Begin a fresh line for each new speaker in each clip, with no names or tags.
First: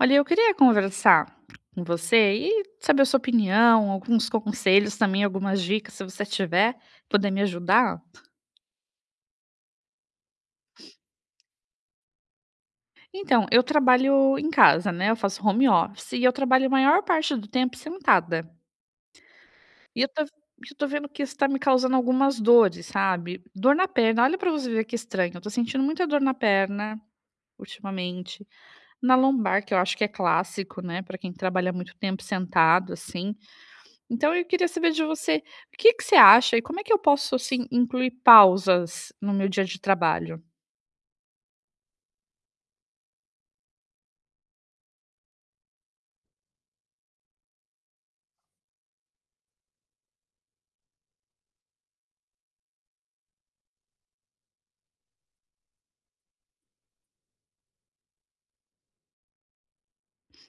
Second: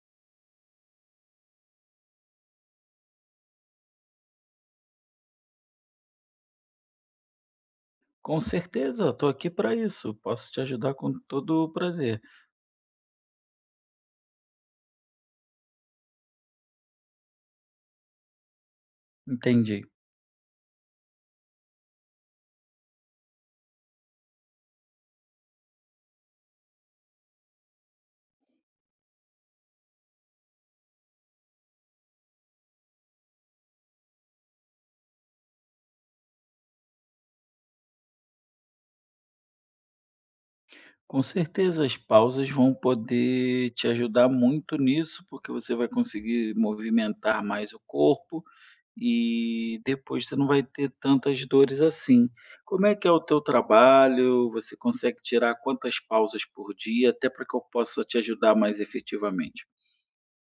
Olha, eu queria conversar com você e saber a sua opinião, alguns conselhos também, algumas dicas, se você tiver, poder me ajudar.
Com certeza, estou aqui para isso. Posso te ajudar com todo o prazer.
Então, eu trabalho em casa, né, eu faço home office e eu trabalho a maior parte do tempo sentada.
Entendi.
E eu tô vendo que isso tá me causando algumas dores, sabe. Dor na perna, olha pra você ver que estranho, eu tô sentindo muita dor na perna ultimamente, na lombar, que eu acho que é clássico, né, pra quem trabalha muito tempo sentado, assim. Então eu queria saber de você, o que que você acha e como é que eu posso, assim, incluir pausas no meu dia de trabalho?
Com certeza, as pausas vão poder te ajudar muito nisso, porque você vai conseguir movimentar mais o corpo e depois você não vai ter tantas dores assim. Como é que é o teu trabalho? Você consegue tirar quantas pausas por dia, até para que eu possa te ajudar mais efetivamente?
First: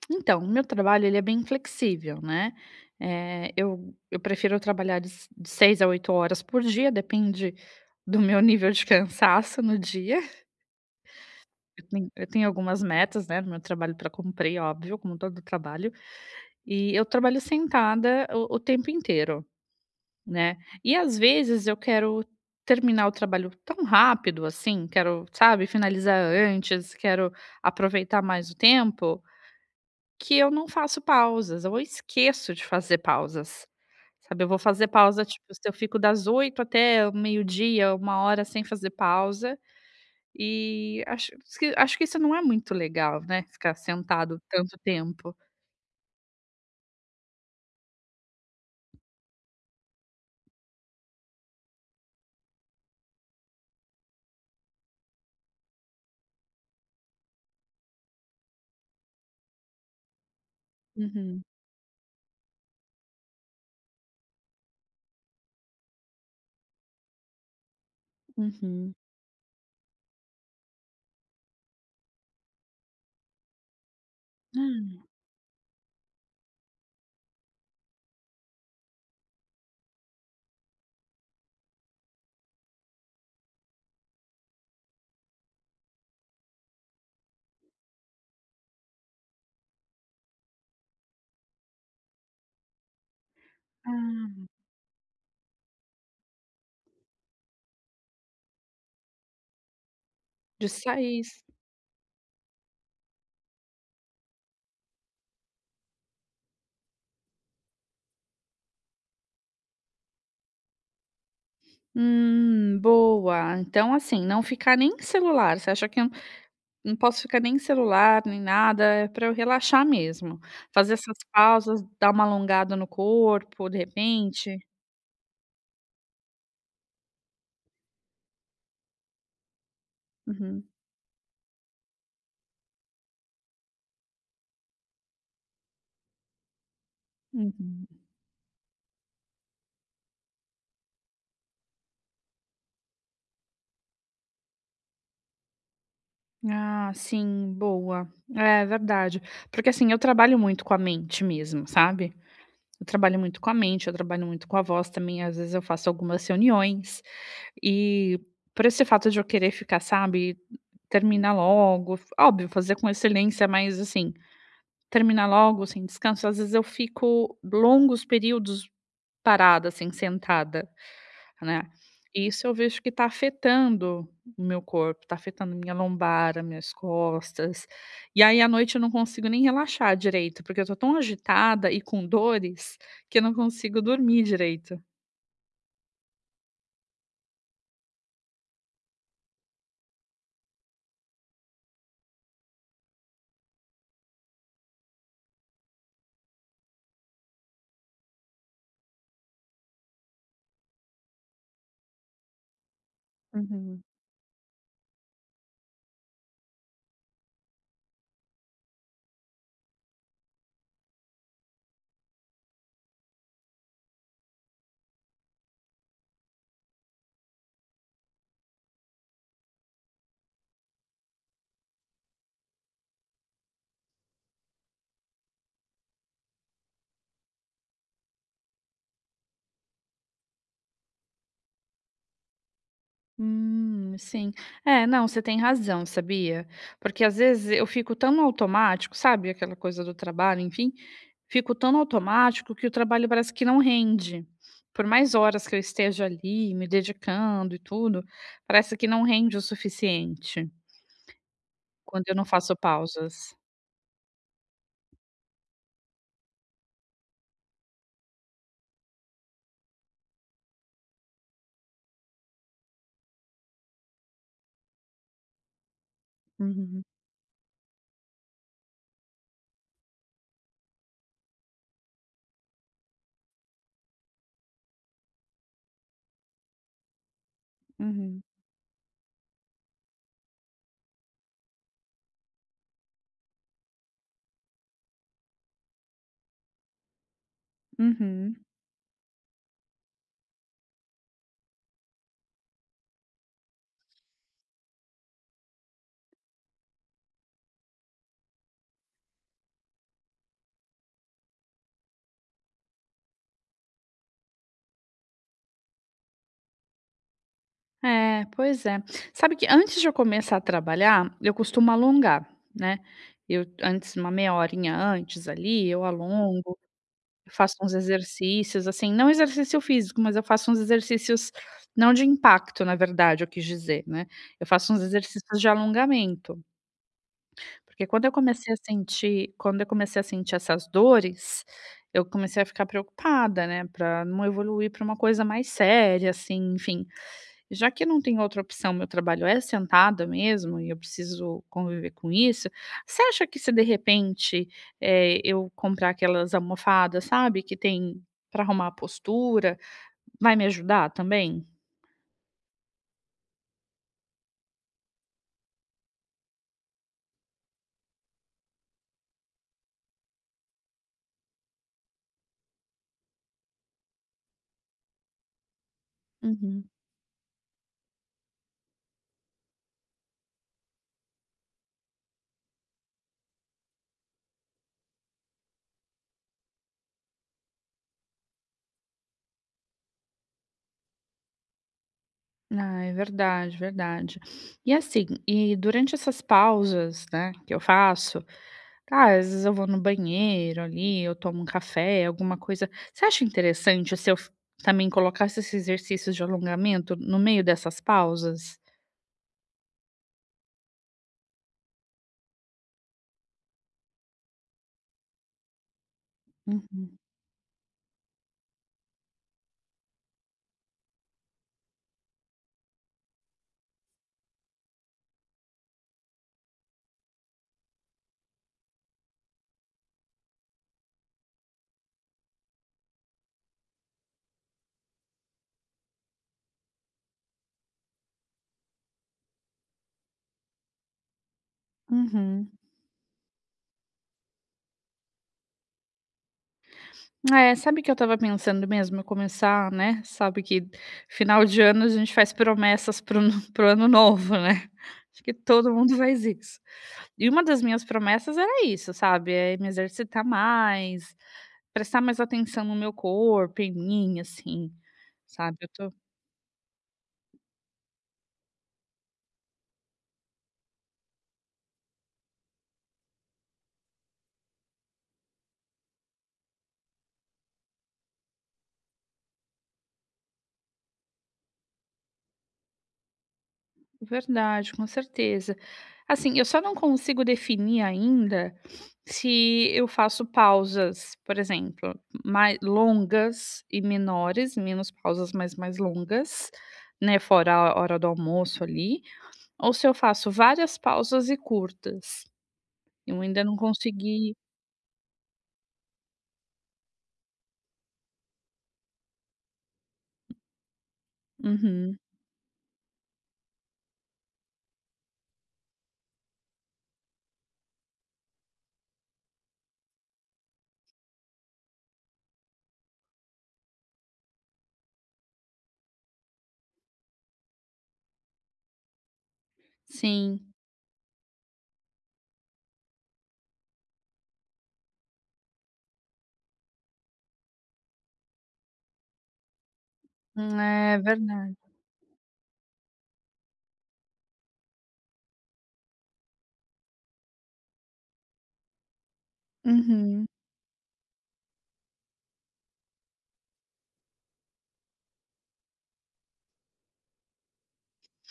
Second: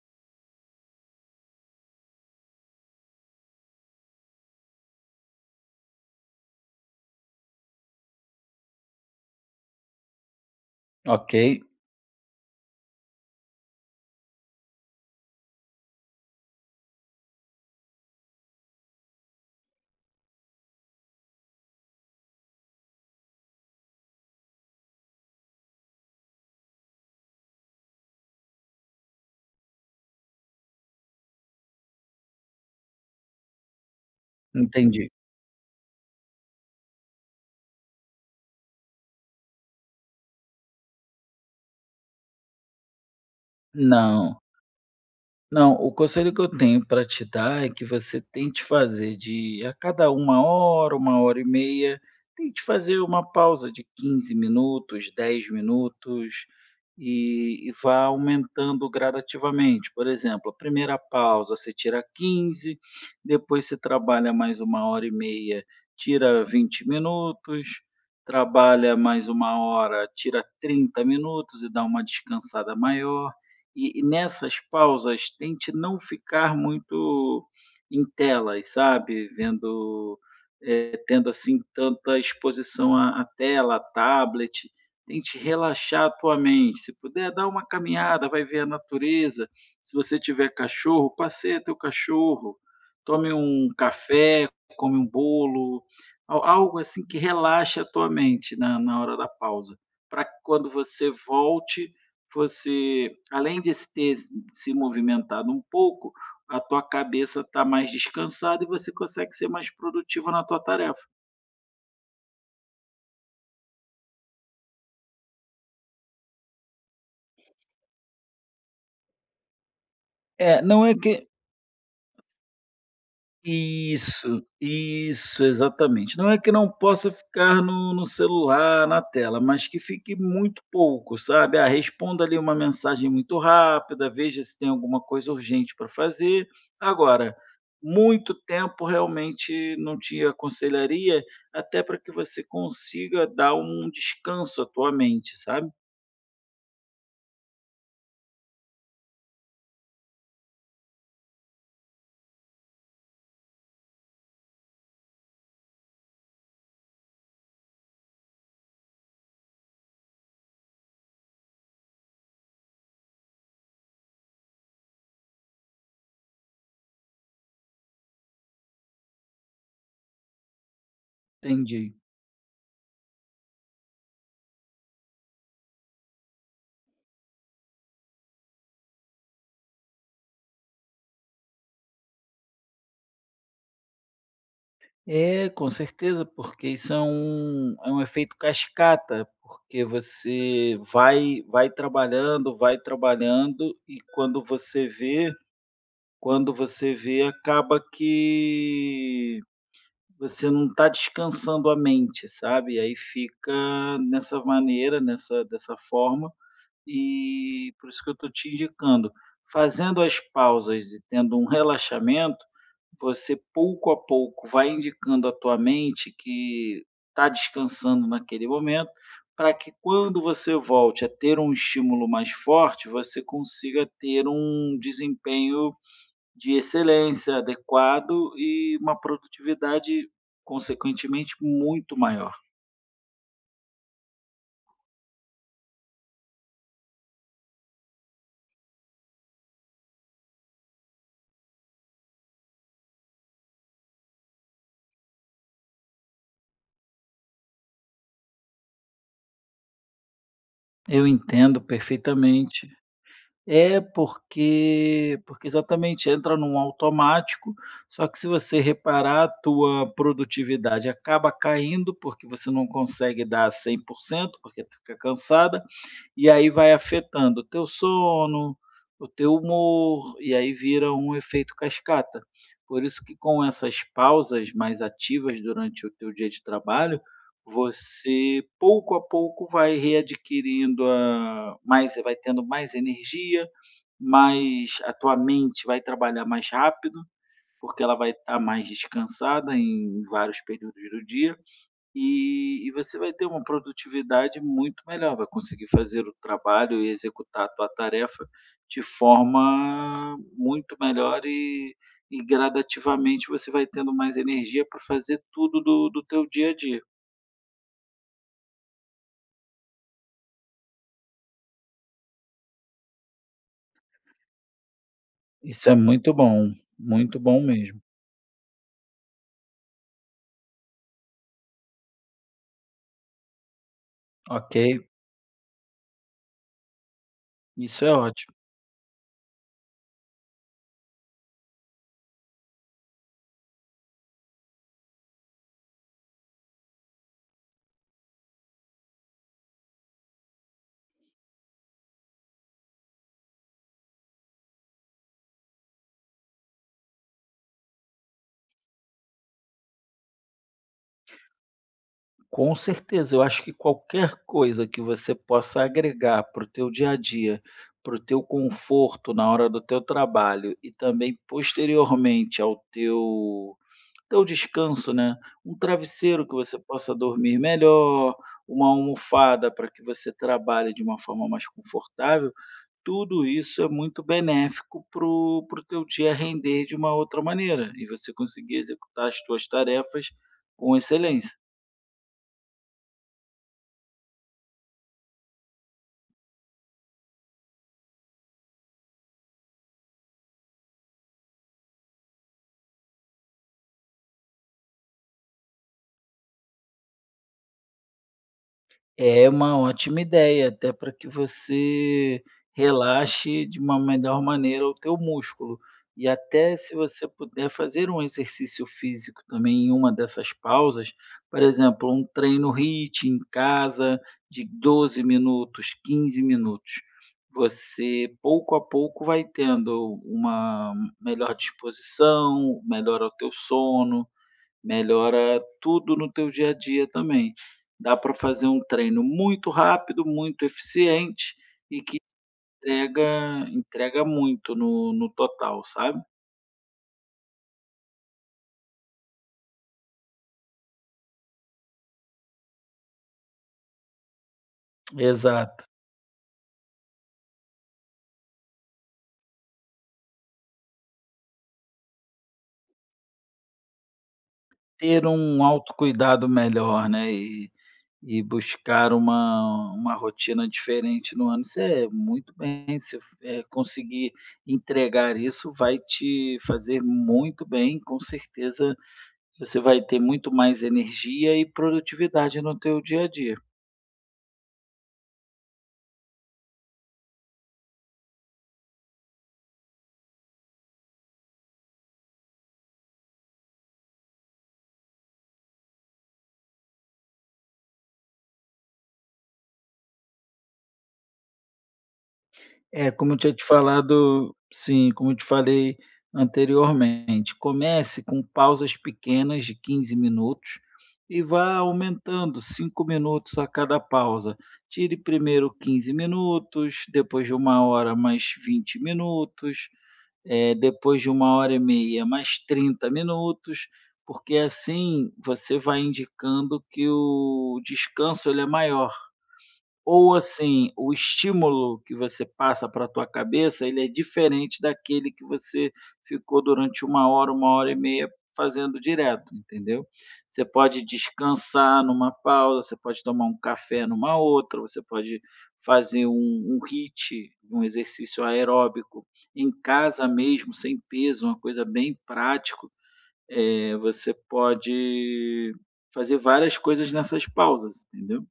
Então, o meu trabalho ele é bem flexível, né, eu prefiro trabalhar de 6 a oito horas por dia, depende do meu nível de cansaço no dia.
Ok,
Eu tenho algumas metas, né, no meu trabalho para cumprir, óbvio, como todo trabalho, e eu trabalho sentada o tempo inteiro. Né. E às vezes eu quero terminar o trabalho tão rápido assim, quero, sabe, finalizar antes, quero aproveitar mais o tempo, que eu não faço pausas, ou eu esqueço de fazer pausas, sabe. Eu vou fazer
entendi.
pausa, tipo, se eu fico das 8h até o meio-dia, uma hora sem fazer pausa, e acho que isso não é muito legal, né, ficar sentado
Não.
tanto tempo.
Não, o conselho que eu tenho para te dar é que você tente fazer de a cada uma hora e meia, tente fazer uma pausa de 15 minutos, 10 minutos e vá aumentando gradativamente. Por exemplo, a primeira
Uhum,
pausa você tira 15, depois você trabalha mais uma hora e meia, tira 20 minutos,
uhum.
trabalha mais uma hora, tira 30 minutos e dá uma descansada maior. E nessas
Ah,
pausas, tente não ficar muito em telas, sabe, vendo, tendo, assim, tanta exposição à tela, à tablet. Tente relaxar a tua mente. Se puder, dá uma caminhada, vai ver a natureza. Se você tiver cachorro, passeia teu cachorro, tome um
ah,
café, come um bolo, al algo assim que relaxe a tua mente na hora da pausa, para que
de
quando você
sair.
volte, você, além de se ter se movimentado um pouco, a tua cabeça está mais descansada e você consegue ser mais produtivo na tua tarefa.
Boa. Então, assim, não ficar nem em celular. Você acha que eu não posso ficar nem em celular, nem nada, é para eu relaxar mesmo.
É, não
Fazer
é
essas
que.
pausas, dar uma alongada no corpo, de
Isso,
repente.
isso, exatamente. Não é que não possa ficar no celular, na tela, mas que fique muito
Uhum,
pouco, sabe? Ah, responda ali uma mensagem muito rápida, veja se tem alguma coisa urgente para fazer. Agora,
uhum.
muito tempo realmente não te aconselharia, até para que você consiga dar um descanso à tua mente, sabe?
Ah, sim, boa. É verdade. Porque, assim, eu trabalho muito com a mente mesmo, sabe? Eu trabalho muito com a mente, eu trabalho muito com a voz também, às vezes eu faço algumas reuniões, e por esse fato de eu querer ficar, sabe, terminar logo, óbvio, fazer com excelência, mas assim, terminar logo, sem descanso, às vezes eu fico longos períodos parada, assim, sentada. Né.
Entendi.
E isso eu vejo que está afetando o meu corpo, está afetando minha lombar, as minhas costas. E aí à noite eu não consigo nem relaxar direito, porque eu tô tão agitada e com dores, que eu não consigo dormir direito.
É, com certeza, porque isso é um efeito cascata, porque você vai trabalhando, vai trabalhando e quando você vê, acaba que você não está descansando a mente, sabe, e aí
Uhum.
fica nessa maneira, nessa dessa forma e por isso que eu estou te indicando, fazendo as pausas e tendo um relaxamento, você pouco a pouco vai indicando à tua mente que está descansando naquele momento, para que quando você volte a ter um estímulo mais forte, você consiga ter um desempenho de excelência adequado e uma produtividade, consequentemente, muito maior.
Sim. É, não, você tem razão, sabia? Porque às vezes eu fico tão no automático, sabe, aquela coisa do trabalho, enfim, fico tão no automático que o trabalho parece que não rende. Por mais horas que eu esteja ali, me dedicando e tudo, parece que não rende o suficiente
Eu entendo
quando eu não faço
perfeitamente.
pausas.
É, porque exatamente entra num automático, só que se você reparar, a tua produtividade acaba caindo, porque você não consegue dar 100% porque tu fica cansada, e aí vai
Uhum,
afetando o teu sono, o teu humor, e aí vira um efeito cascata. Por isso que com essas pausas mais ativas durante o teu dia de trabalho,
uhum,
você pouco a pouco vai readquirindo a mais vai tendo mais energia, mas a tua mente vai trabalhar mais rápido, porque ela vai
uhum.
estar mais descansada em vários períodos do dia, e você vai ter uma produtividade muito melhor, vai conseguir fazer o trabalho e executar a tua tarefa de forma muito melhor e gradativamente você vai tendo mais energia para fazer tudo do teu dia a dia.
É, pois é. Sabe que antes de eu começar a trabalhar, eu costumo alongar, né. Eu antes uma meia horinha antes ali,
Isso é
eu alongo,
muito bom
faço uns
mesmo.
exercícios, assim, não exercício físico, mas eu faço uns exercícios não de impacto, na verdade, eu quis dizer, né. Eu
Ok,
faço uns exercícios de alongamento,
isso
porque
é ótimo.
quando eu comecei a sentir essas dores, eu comecei a ficar preocupada, né, para não evoluir para uma coisa mais séria, assim, enfim. Já que não tem outra opção, meu trabalho é sentada mesmo e eu preciso conviver com isso, você acha que se de repente, eu comprar aquelas almofadas, sabe, que tem para arrumar a postura, vai me ajudar também?
Com certeza, eu acho que qualquer coisa que você possa agregar para o teu dia a dia, para o teu conforto na hora do teu trabalho e também posteriormente ao teu descanso, né, um travesseiro que você
Uhum.
possa dormir melhor, uma almofada para que você trabalhe de uma forma mais confortável, tudo isso é muito benéfico para o teu dia render de uma outra maneira e você conseguir executar as tuas tarefas com excelência.
Ah, é verdade, verdade. E assim, e durante essas pausas, né, que eu faço, tá, às vezes eu vou no banheiro ali, eu tomo um café, alguma coisa. Você acha interessante se eu f também colocasse esses exercícios de alongamento no meio dessas pausas?
É uma ótima ideia, até para que você relaxe de uma melhor maneira o teu músculo. E até se
Uhum,
você puder fazer um exercício físico também em uma dessas pausas, por exemplo, um treino HIIT em casa de 12 minutos, 15 minutos. Você pouco a pouco vai tendo uma melhor disposição, melhora o teu sono, melhora tudo no teu dia a dia também. Dá para fazer um treino muito rápido, muito eficiente e que
uhum.
entrega muito no total, sabe.
É, sabe que eu estava pensando mesmo, eu começar, né, sabe que final de ano a gente faz promessas pro o no para ano novo, né. Acho que
Exato.
todo mundo faz isso. E uma das minhas promessas era isso, sabe, é me exercitar mais, prestar mais atenção no meu corpo, em mim, assim,
Ter um
sabe.
autocuidado melhor, né, e buscar uma rotina diferente no ano, você muito bem, se conseguir entregar isso, vai te fazer muito bem, com certeza. Você vai ter muito mais energia e produtividade no teu dia a dia.
Verdade, com certeza. Assim, eu só não consigo definir ainda se eu faço pausas, por exemplo, mais longas e menores, menos pausas, mas mais longas, né, fora a hora do almoço ali, ou se eu faço várias pausas e curtas.
É,
Eu ainda não consegui.
como eu te falei anteriormente, comece com pausas pequenas de 15 minutos e vá
Uhum,
aumentando 5 minutos a cada pausa. Tire primeiro 15 minutos, depois de uma hora mais 20 minutos, depois de uma hora e meia, mais 30 minutos, porque assim você vai indicando que o descanso ele é maior. Ou
sim.
assim, o estímulo que você passa para a tua cabeça, ele é diferente daquele que você ficou durante uma hora e meia fazendo direto, entendeu. Você pode
É verdade.
descansar numa pausa, você pode tomar um café numa outra, você pode fazer um HIIT, um exercício aeróbico em casa
Uhum.
mesmo, sem peso, uma coisa bem prática. Você pode fazer várias coisas nessas pausas, entendeu.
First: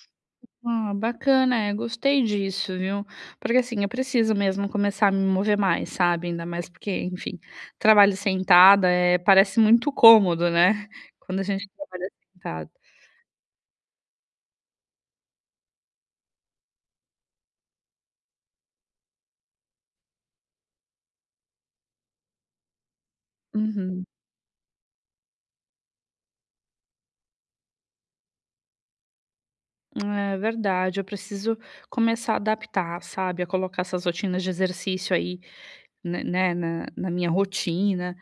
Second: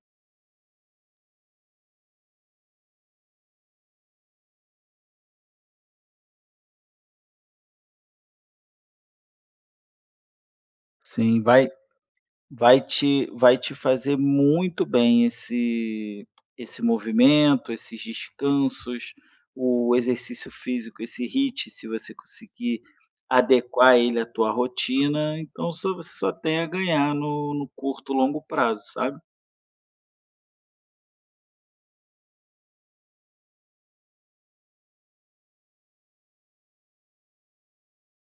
Ah, bacana, é, gostei disso, viu. Porque, assim, eu preciso mesmo começar a me mover mais, sabe, ainda mais porque, enfim, trabalho sentada, é parece muito cômodo, né, quando a
Sim,
gente
vai
trabalha sentado.
Vai te vai te fazer muito bem esse movimento, esses descansos, o exercício físico, esse HIIT, se você conseguir adequar
Uhum.
ele à tua rotina, então só você só tem a ganhar no curto, longo prazo, sabe?
É verdade, eu preciso começar a adaptar, sabe, a colocar essas rotinas de exercício aí, né, na minha rotina,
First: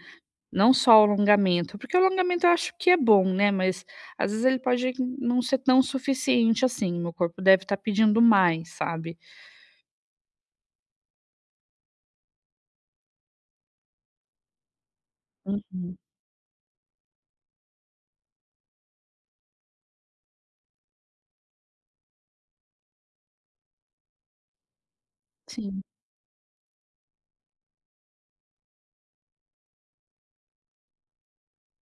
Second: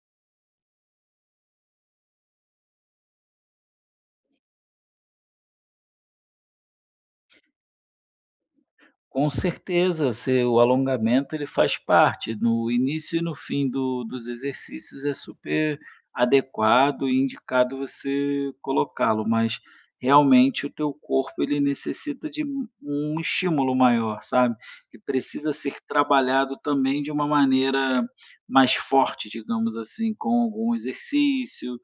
não só o alongamento, porque o alongamento eu acho que é bom, né, mas às vezes ele pode não ser tão suficiente assim, meu corpo deve estar pedindo mais, sabe.
Com certeza, se o alongamento ele faz parte, no início e no fim do dos exercícios é super
Uhum.
adequado e indicado você colocá-lo, mas realmente o teu corpo ele necessita de um estímulo maior, sabe, que precisa ser
Sim,
trabalhado também de uma maneira mais forte, digamos assim, com algum exercício,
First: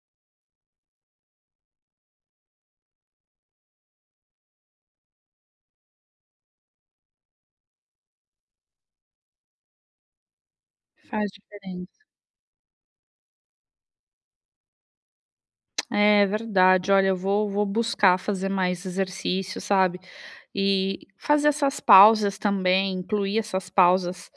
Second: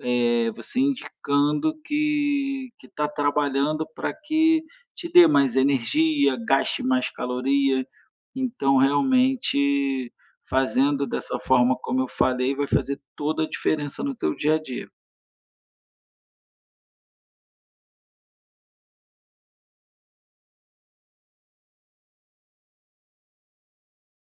você indicando que está trabalhando para que te dê mais energia, gaste mais caloria. Então, realmente, fazendo
faz
dessa forma como
diferença.
eu falei, vai fazer toda a diferença no teu dia a dia.
É verdade. Olha, eu vou buscar fazer mais exercício, sabe, e fazer essas pausas também, incluir essas pausas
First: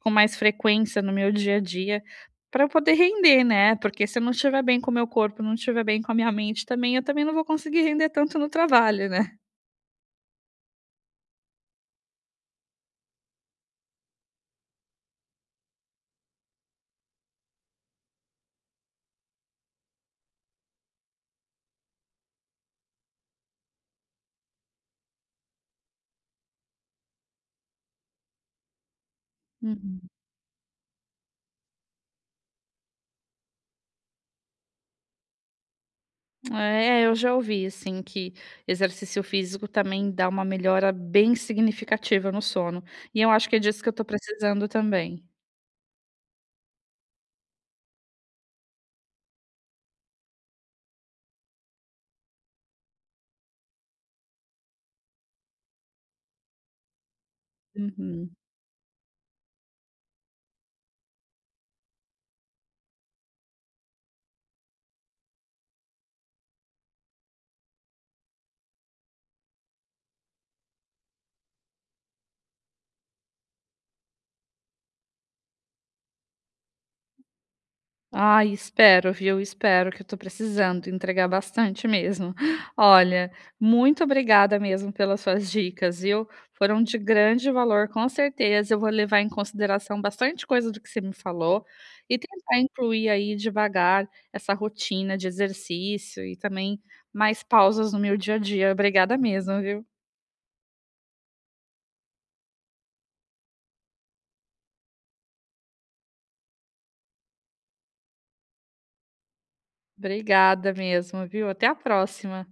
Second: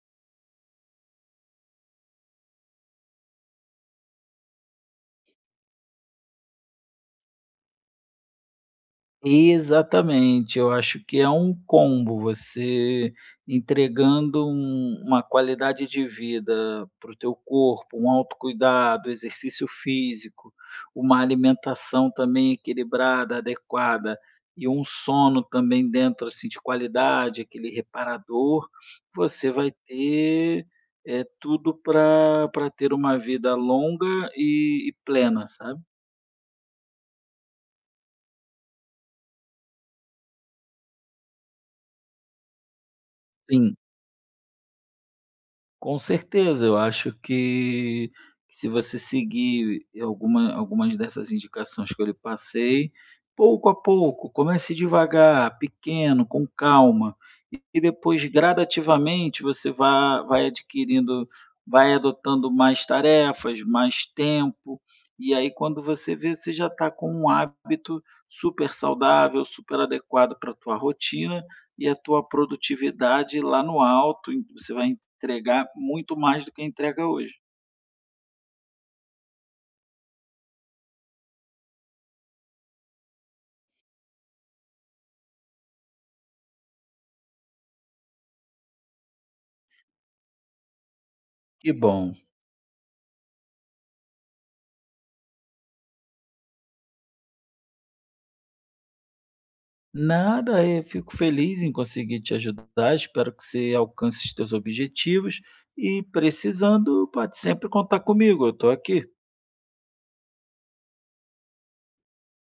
com mais frequência no meu dia a dia, para eu poder render, né, porque se eu não estiver bem com o meu corpo, não estiver bem com a minha mente também, eu também não vou conseguir render tanto no trabalho, né.
Exatamente, eu acho que é um combo, você entregando uma qualidade de vida para o teu corpo, um autocuidado, exercício físico, uma alimentação também equilibrada, adequada e um sono também dentro, assim, de qualidade, aquele reparador, você vai
Uhum.
ter, tudo para ter uma vida longa e plena, sabe.
É, eu já ouvi assim que exercício físico também dá uma melhora bem significativa no sono, e eu acho que é
Sim.
disso que eu tô precisando também.
Com certeza, eu acho que se você seguir algumas dessas indicações que eu lhe passei, pouco a pouco, comece devagar, pequeno, com calma, e depois
Uhum.
gradativamente você vá vai adquirindo vai adotando mais tarefas, mais tempo, e aí quando você vê, você já está com um hábito super saudável, super adequado para a tua rotina e a tua produtividade lá no alto, e você vai entregar muito mais do que entrega hoje.
Ai, espero, viu? Espero que eu tô precisando entregar bastante mesmo. Olha, muito obrigada mesmo pelas suas dicas, viu? Foram de grande valor, com certeza. Eu vou levar em consideração bastante coisa do que você me falou
Que bom.
e tentar incluir aí devagar essa rotina de exercício e também mais pausas no meu dia a dia. Obrigada mesmo, viu?
Nada, eu fico feliz em conseguir te ajudar. Espero que você alcance os teus objetivos e precisando, pode sempre contar comigo. Eu estou aqui.
Obrigada mesmo, viu? Até a próxima.